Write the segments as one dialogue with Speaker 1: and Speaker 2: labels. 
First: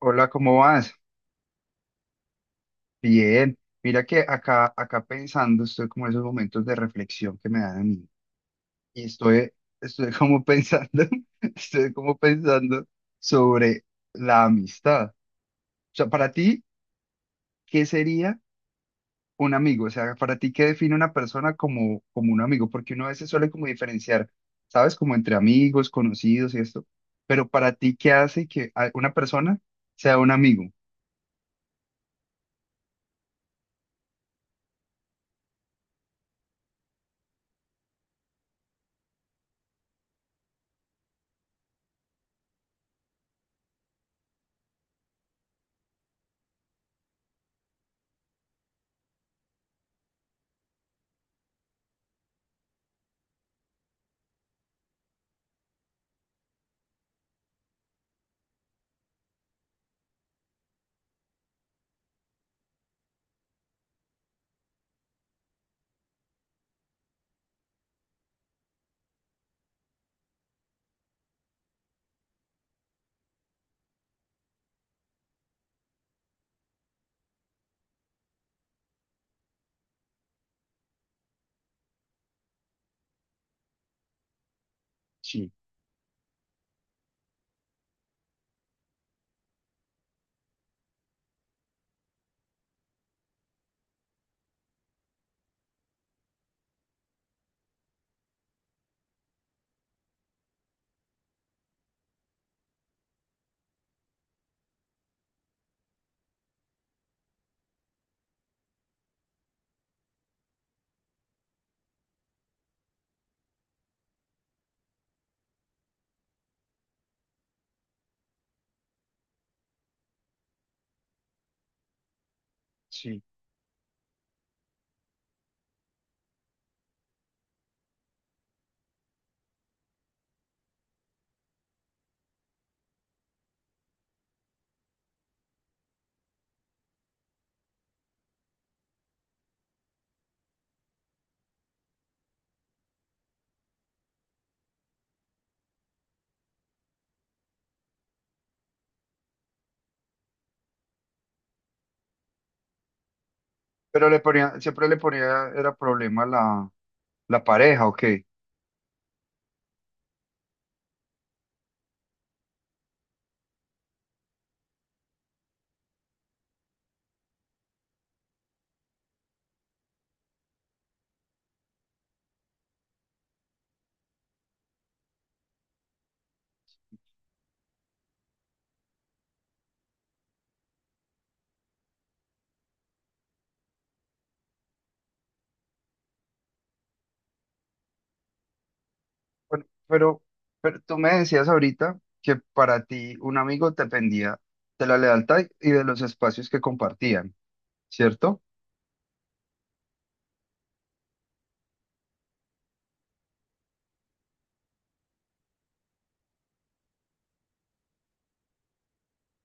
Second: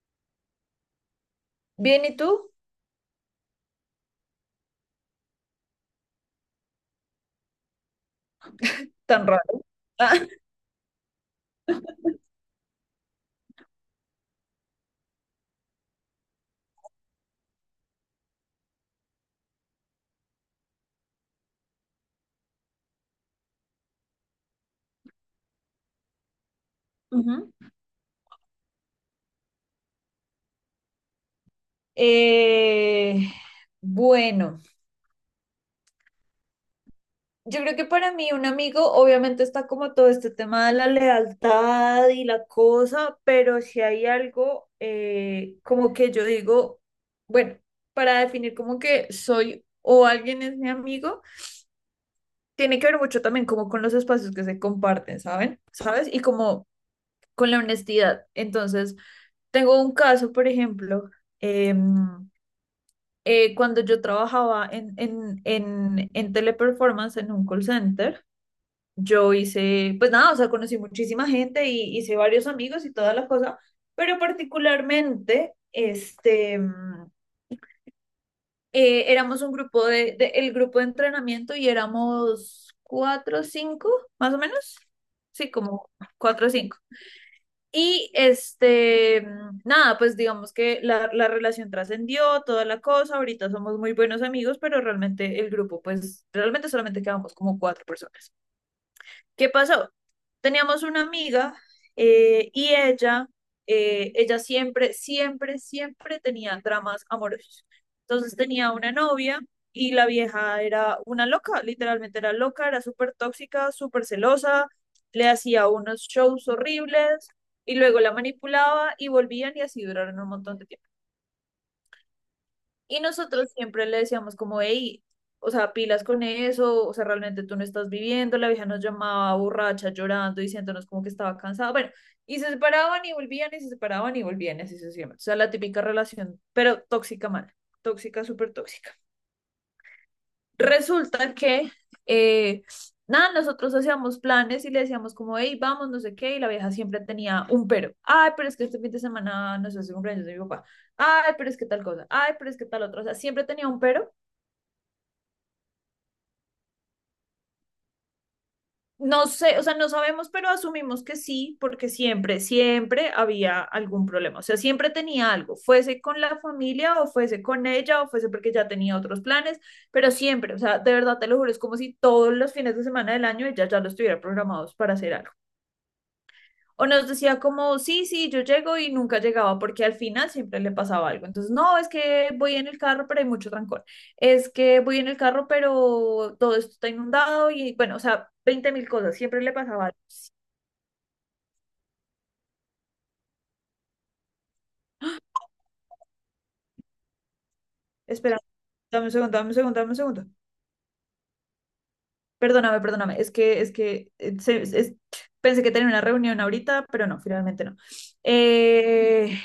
Speaker 1: Hola, ¿cómo vas?
Speaker 2: Bien, ¿y tú?
Speaker 1: Bien. Mira que acá pensando, estoy como en esos momentos de reflexión que me dan a mí. Y
Speaker 2: Tan
Speaker 1: estoy,
Speaker 2: raro.
Speaker 1: estoy como pensando, estoy como pensando sobre la amistad. O sea, para ti,
Speaker 2: Ah,
Speaker 1: ¿qué sería un amigo? O sea, para ti, ¿qué define una persona como un amigo? Porque uno a veces suele como diferenciar, ¿sabes? Como entre amigos, conocidos y esto. Pero
Speaker 2: ujú.
Speaker 1: para ti, ¿qué hace que una persona sea un amigo?
Speaker 2: Eh, bueno. Yo creo que para mí un amigo obviamente está como todo este tema de la lealtad y la cosa, pero si hay algo como que yo digo, bueno, para definir como que soy o alguien es mi amigo, tiene que ver mucho también como con los espacios que se comparten, ¿saben? ¿Sabes? Y como con la honestidad. Entonces, tengo un caso, por ejemplo, em, cuando yo trabajaba en, Teleperformance en un call center. Yo hice, pues nada, o sea, conocí muchísima gente y hice varios amigos y toda la cosa, pero particularmente, este, éramos un grupo de, el grupo de entrenamiento y éramos cuatro o cinco, más o menos. Sí,
Speaker 1: Sí,
Speaker 2: como cuatro o cinco. Y este, nada, pues digamos que la relación trascendió, toda la cosa, ahorita somos muy buenos amigos, pero realmente el grupo, pues realmente solamente quedamos como cuatro personas. ¿Qué pasó? Teníamos una amiga, y ella siempre, siempre, siempre tenía dramas amorosos. Entonces tenía una novia y la vieja era una loca, literalmente era loca, era súper tóxica, súper celosa, le hacía unos shows horribles y luego la manipulaba y volvían y así duraron un montón de tiempo. Y
Speaker 1: sí.
Speaker 2: nosotros siempre le decíamos como, hey, o sea, pilas con eso, o sea, realmente tú no estás viviendo, la vieja nos llamaba borracha, llorando, diciéndonos como que estaba cansada, bueno, y se separaban y volvían y se separaban y volvían, y así sucesivamente, o sea, la típica relación, pero tóxica mal, tóxica, súper tóxica. Resulta que, eh, nada, nosotros hacíamos planes y le decíamos como, hey, vamos, no sé qué, y la vieja siempre tenía un pero, ay, pero es que este fin de semana, no sé, es el cumpleaños de mi papá, ay, pero es que tal cosa, ay, pero es que tal otra, o sea, siempre tenía un
Speaker 1: Pero
Speaker 2: pero.
Speaker 1: le ponía, siempre le ponía, era problema la pareja, ¿o qué?
Speaker 2: No sé, o sea, no sabemos, pero asumimos que sí, porque siempre, siempre había algún problema. O sea, siempre tenía algo, fuese con la familia o fuese con ella o fuese porque ya tenía otros planes, pero siempre, o sea, de verdad te lo juro, es como si todos los fines de semana del año ella ya los tuviera programados para hacer algo. O nos decía como, sí, sí, yo llego y nunca llegaba porque al final siempre le pasaba algo. Entonces, no, es que voy en el carro, pero hay mucho trancón. Es que voy en el carro, pero todo esto está inundado y bueno, o sea, 20 mil cosas, siempre le
Speaker 1: Bueno,
Speaker 2: pasaba algo.
Speaker 1: pero, pero tú me decías ahorita que para ti un amigo dependía de la lealtad y de los espacios que compartían,
Speaker 2: Espera,
Speaker 1: ¿cierto?
Speaker 2: dame un segundo, dame un segundo, dame un segundo. Perdóname, perdóname. Es que pensé que tenía una reunión ahorita, pero no, finalmente no. Eh,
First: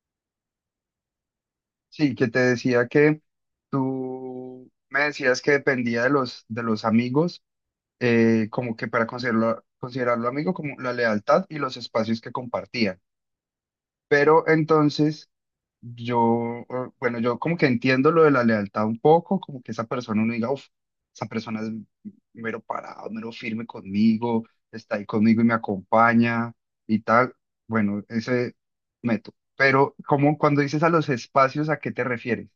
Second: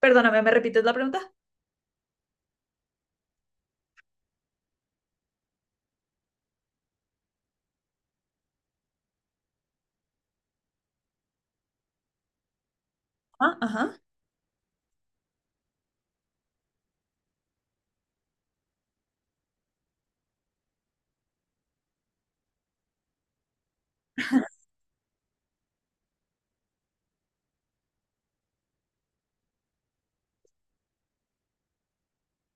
Speaker 2: Perdóname, ¿me repites la pregunta?
Speaker 1: Sí, que te decía que tú me decías que dependía de los amigos, como que para considerarlo amigo, como la lealtad y los espacios que compartían.
Speaker 2: Ah, ajá.
Speaker 1: Pero entonces... Yo, yo como que entiendo lo de la lealtad un poco, como que esa persona uno diga, uff, esa persona es mero parado, mero firme conmigo, está ahí conmigo y me acompaña y tal. Bueno, ese método. Pero como cuando dices a los espacios, ¿a qué te refieres?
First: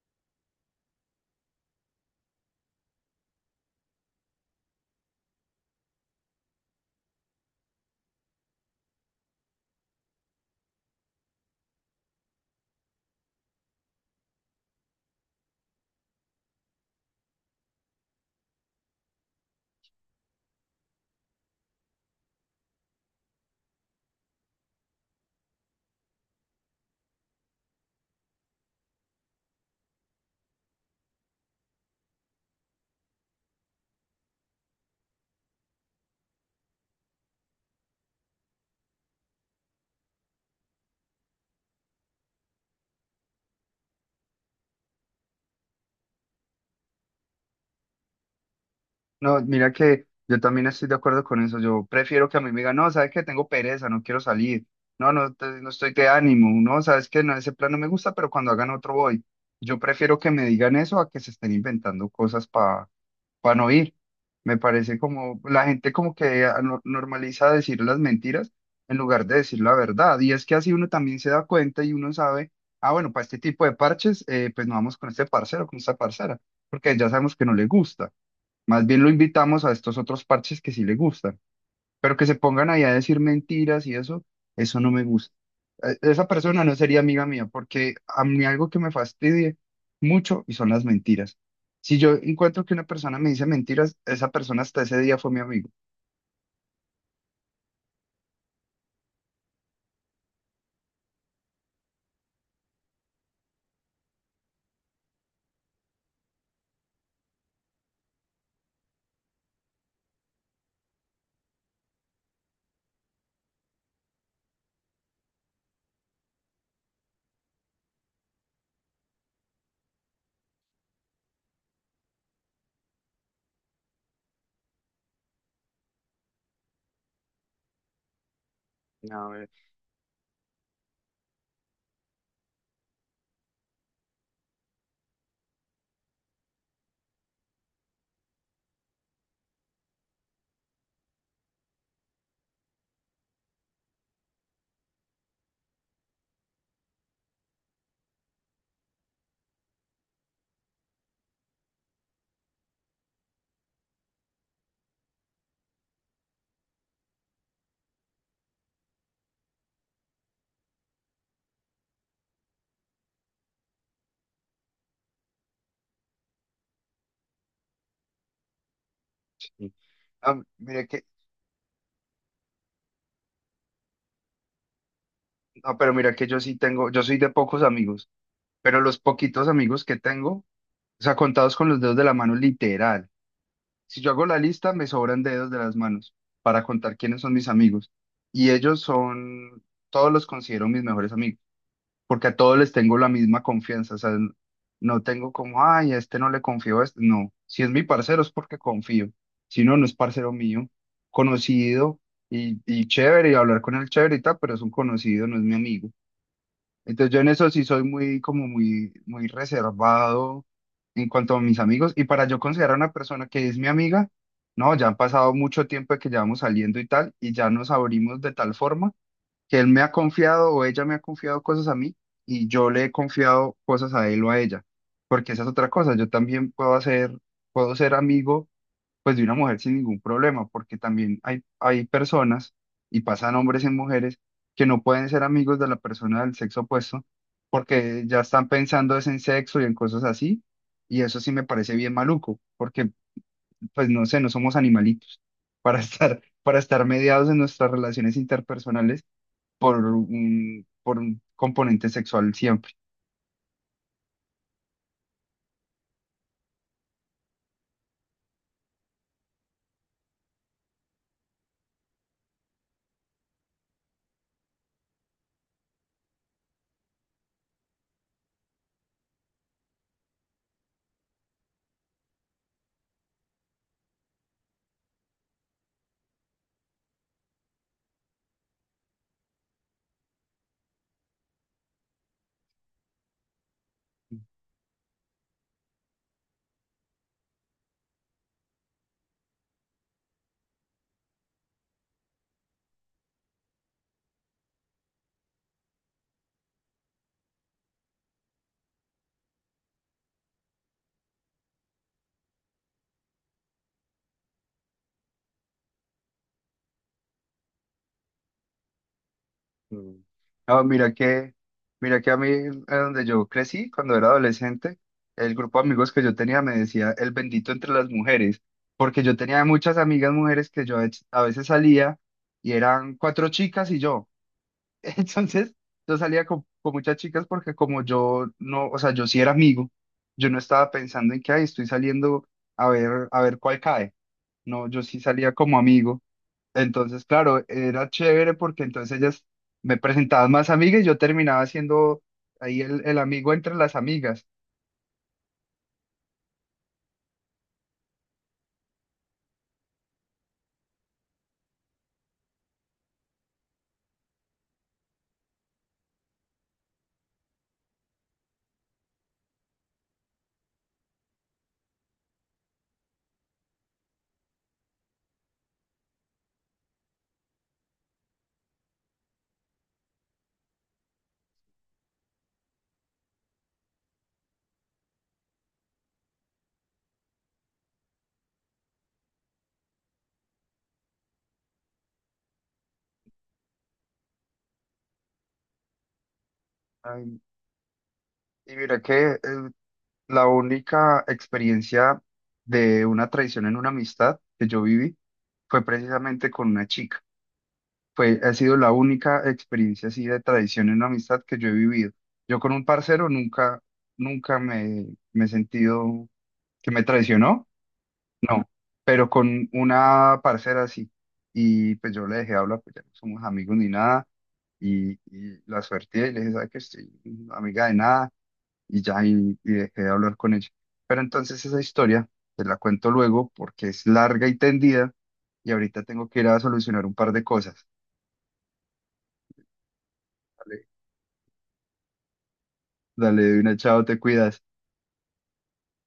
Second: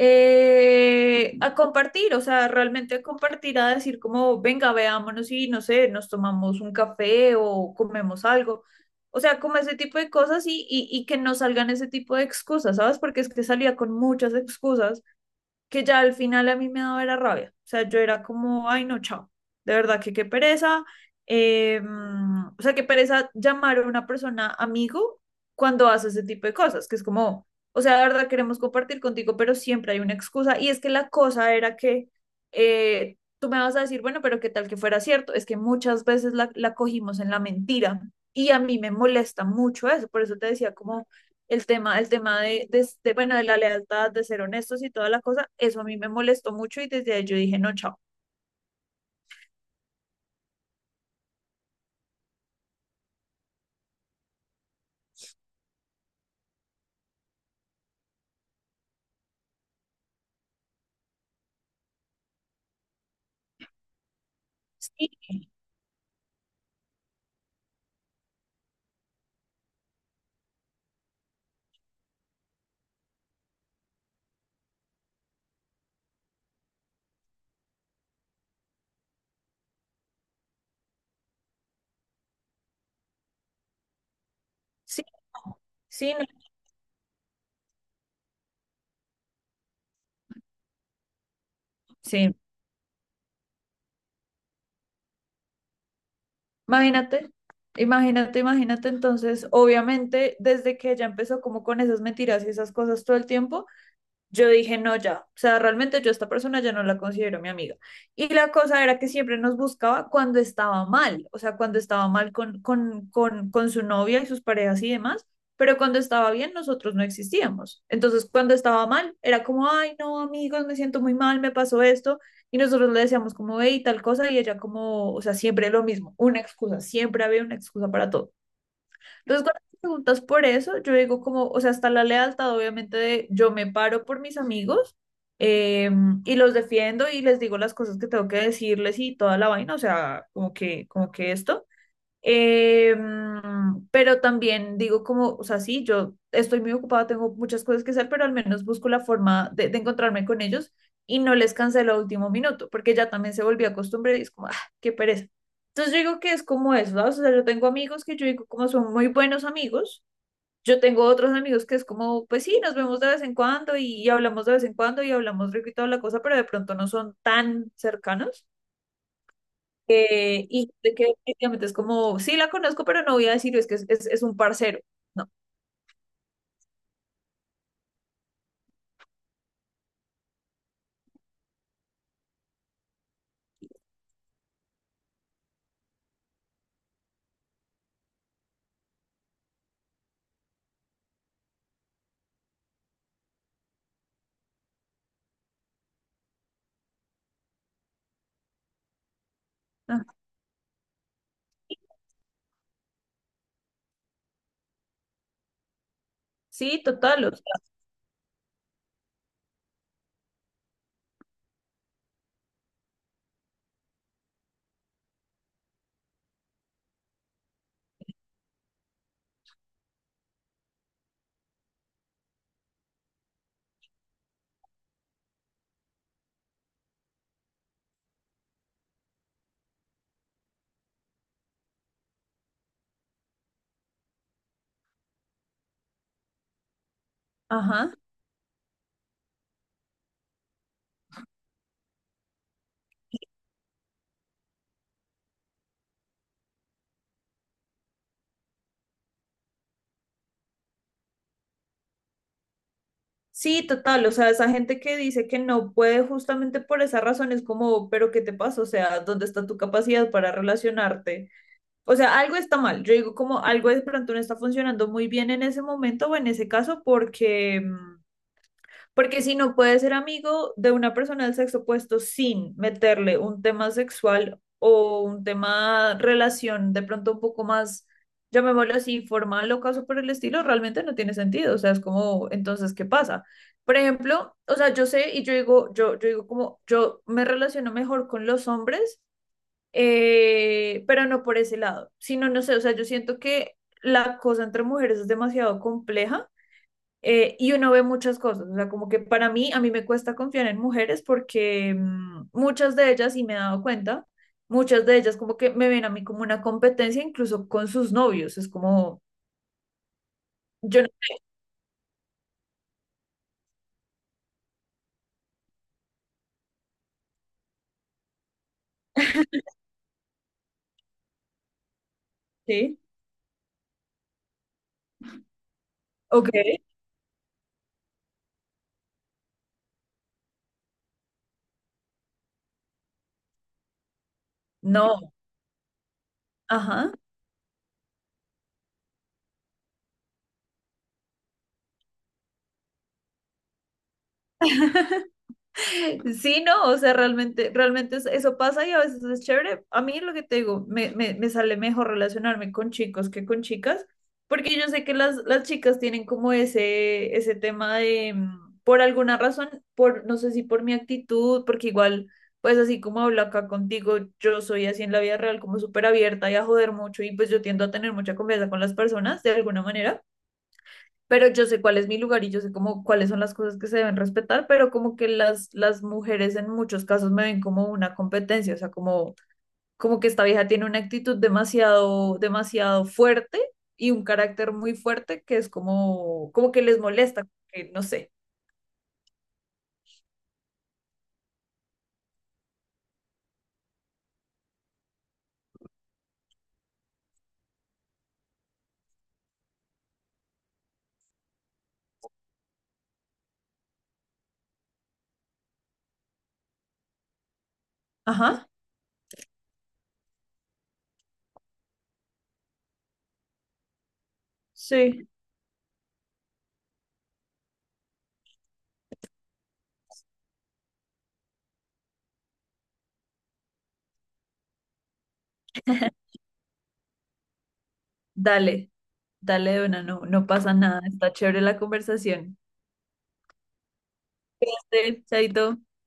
Speaker 2: A compartir, o sea, realmente a compartir, a decir como, venga, veámonos y no sé, nos tomamos un café o comemos algo. O sea, como ese tipo de cosas y que no salgan ese tipo de excusas, ¿sabes? Porque es que salía con muchas excusas que ya al final a mí me daba era rabia. O sea, yo era como, ay, no, chao. De verdad que qué pereza. O sea, qué pereza llamar a una persona amigo cuando hace ese tipo de cosas, que es como, o sea, de verdad queremos compartir contigo, pero siempre hay una excusa. Y es que la cosa era que tú me vas a decir, bueno, pero qué tal que fuera cierto. Es que muchas veces la cogimos en la mentira. Y a mí me molesta mucho eso. Por eso te decía como el tema de, bueno, de la lealtad, de ser honestos y toda la cosa, eso a mí me molestó mucho y desde ahí yo dije, no, chao.
Speaker 1: No, mira que yo también estoy de acuerdo con eso. Yo prefiero que a mí me digan, no, sabes que tengo pereza, no quiero salir. No estoy de ánimo. No, sabes que no, ese plan no me gusta, pero cuando hagan otro voy. Yo prefiero que me digan eso a que se estén inventando cosas para no ir. Me parece
Speaker 2: Sí,
Speaker 1: como la gente como que normaliza decir las mentiras en lugar de decir la verdad. Y es que así uno también se da cuenta y uno sabe, ah, bueno, para este tipo de parches, pues no vamos con este parcero, con esta parcera, porque ya sabemos que no le gusta. Más bien lo invitamos a estos otros parches que sí le gustan, pero que se pongan ahí a decir mentiras y eso no
Speaker 2: sí,
Speaker 1: me gusta.
Speaker 2: no, sí,
Speaker 1: Esa
Speaker 2: no,
Speaker 1: persona no sería amiga mía porque a mí algo que me fastidie mucho y son las mentiras. Si yo
Speaker 2: sí.
Speaker 1: encuentro que una persona me dice mentiras, esa persona hasta ese día fue mi amigo.
Speaker 2: Imagínate, imagínate, imagínate. Entonces, obviamente, desde que ella empezó como con esas mentiras y esas cosas todo el tiempo, yo dije, no, ya, o sea, realmente yo a esta persona ya no la considero mi amiga. Y la cosa era que siempre nos buscaba cuando estaba mal, o sea, cuando estaba mal con su novia y sus parejas y demás, pero cuando estaba bien nosotros no existíamos. Entonces, cuando estaba mal, era como, ay, no, amigos, me siento muy mal, me pasó esto. Y nosotros le decíamos como, hey, tal cosa, y ella como, o sea, siempre lo mismo, una excusa, siempre había una excusa para todo.
Speaker 1: A
Speaker 2: Entonces,
Speaker 1: ver,
Speaker 2: cuando me preguntas por eso, yo digo como, o sea, está la lealtad, obviamente, de yo me paro por mis amigos eh, y los defiendo y les digo las cosas que tengo que decirles y toda la vaina, o sea, como que esto. Pero también digo como, o sea, sí, yo estoy muy ocupada, tengo muchas cosas que hacer, pero al menos busco la forma de encontrarme con ellos y no les cancelo a último minuto, porque ya también se volvió a costumbre y es como, ah, qué pereza. Entonces yo digo que es como eso, ¿sabes? O sea, yo tengo amigos que yo digo como son muy buenos amigos, yo tengo otros amigos que es como, pues sí, nos vemos de vez en cuando y hablamos de vez en cuando y hablamos rico y toda la cosa, pero de pronto no son tan cercanos.
Speaker 1: sí. Ah,
Speaker 2: Y
Speaker 1: mira
Speaker 2: de
Speaker 1: que,
Speaker 2: que definitivamente es como, sí la conozco, pero no voy a decir, "Oh, es que es un parcero". No.
Speaker 1: no, pero mira que yo sí tengo, yo soy de pocos amigos, pero los poquitos amigos que tengo, o sea, contados con los dedos de la mano, literal. Si yo hago la lista, me sobran dedos de las manos para contar quiénes son mis amigos. Y ellos son, todos los considero mis mejores amigos, porque a todos les tengo la misma confianza. O sea, no tengo como, ay, a este no le confío a este. No, si es mi parcero es porque confío. Si no, no es
Speaker 2: Ah,
Speaker 1: parcero mío, conocido y chévere, y hablar con él chévere y tal, pero es un conocido, no es mi amigo.
Speaker 2: sí,
Speaker 1: Entonces yo
Speaker 2: total,
Speaker 1: en
Speaker 2: o sea,
Speaker 1: eso sí soy muy, muy reservado en cuanto a mis amigos. Y para yo considerar a una persona que es mi amiga, no, ya han pasado mucho tiempo de que llevamos saliendo y tal, y ya nos abrimos de tal forma que él me ha confiado o ella me ha confiado cosas a mí y yo le he confiado cosas a él o a ella. Porque esa es otra cosa, yo también puedo hacer, puedo ser amigo pues de una mujer sin ningún problema, porque también hay personas, y pasan hombres en mujeres, que no pueden ser amigos de la persona del sexo opuesto,
Speaker 2: ajá.
Speaker 1: porque ya están pensando es en sexo y en cosas así, y eso sí me parece bien maluco, porque pues no sé, no somos animalitos para estar, para estar mediados en nuestras relaciones interpersonales por por un componente sexual.
Speaker 2: Sí, total, o sea, esa gente que dice que no puede justamente por esa razón es como, pero ¿qué te pasa? O sea, ¿dónde está tu capacidad para relacionarte? O sea, algo está mal. Yo digo como algo de pronto no está funcionando muy bien en ese momento o en ese caso porque si no puedes ser amigo de una persona del sexo opuesto sin meterle un tema sexual o un tema relación de pronto un poco más, llamémoslo así, formal o caso por el estilo, realmente no tiene sentido. O sea, es como, entonces, ¿qué pasa? Por ejemplo, o sea, yo sé y yo digo, yo digo como, yo me relaciono mejor con los hombres, pero no por ese lado, sino, no sé, o sea, yo siento que la cosa entre mujeres es demasiado compleja, y uno ve muchas cosas, o sea, como que para mí, a mí me cuesta confiar en mujeres porque muchas de ellas, y me he dado cuenta, muchas de ellas como que me ven a mí como una competencia incluso con sus novios, es como,
Speaker 1: Mm. No,
Speaker 2: yo no,
Speaker 1: mira que a mí, donde yo crecí, cuando era adolescente, el grupo de amigos que yo tenía me decía el bendito entre las mujeres, porque yo tenía muchas amigas mujeres que yo a veces salía y
Speaker 2: sí,
Speaker 1: eran cuatro chicas y yo. Entonces, yo salía
Speaker 2: ok,
Speaker 1: con muchas chicas porque como yo no, o sea, yo sí era amigo, yo no estaba pensando en que, ay, estoy saliendo a ver cuál cae. No, yo sí
Speaker 2: no,
Speaker 1: salía como amigo.
Speaker 2: ajá.
Speaker 1: Entonces, claro, era chévere porque entonces ellas me presentaban más amigas y yo terminaba siendo ahí el amigo entre las amigas.
Speaker 2: Sí, no, o sea, realmente, realmente eso pasa y a veces es chévere. A mí lo que te digo, me sale mejor relacionarme con chicos que con chicas, porque yo sé que las chicas tienen como ese tema de, por alguna razón, no sé si por mi actitud, porque igual, pues así como hablo acá contigo, yo soy así en la vida real, como súper abierta y a joder mucho, y pues yo tiendo a tener mucha confianza con las personas de alguna manera, pero yo sé cuál es mi lugar y yo sé como cuáles son las cosas que se deben respetar, pero como que las mujeres en muchos casos me ven como una competencia, o sea, como que esta vieja tiene una actitud demasiado, demasiado fuerte y un carácter muy fuerte que es como, que les
Speaker 1: Ay,
Speaker 2: molesta, que no sé.
Speaker 1: y mira que la única experiencia de una traición en una amistad que yo viví fue precisamente con una chica. Fue, ha sido la única experiencia así de traición en una amistad que yo he vivido. Yo con un parcero nunca, nunca me, me he sentido que me traicionó.
Speaker 2: Ajá,
Speaker 1: Pero con una parcera así. Y pues yo le dejé hablar, pues ya no somos amigos ni nada.
Speaker 2: sí.
Speaker 1: Y la suerte y le dije, ¿sabes qué? Estoy amiga de nada. Y ya, y dejé de hablar con ella. Pero entonces esa historia te la cuento luego porque es larga y tendida. Y ahorita tengo que ir a solucionar un par de cosas.
Speaker 2: Dale, dale, de una, no, no pasa
Speaker 1: Dale,
Speaker 2: nada, está chévere la conversación.
Speaker 1: dale, de una, chao, te cuidas.
Speaker 2: Sí, chaito.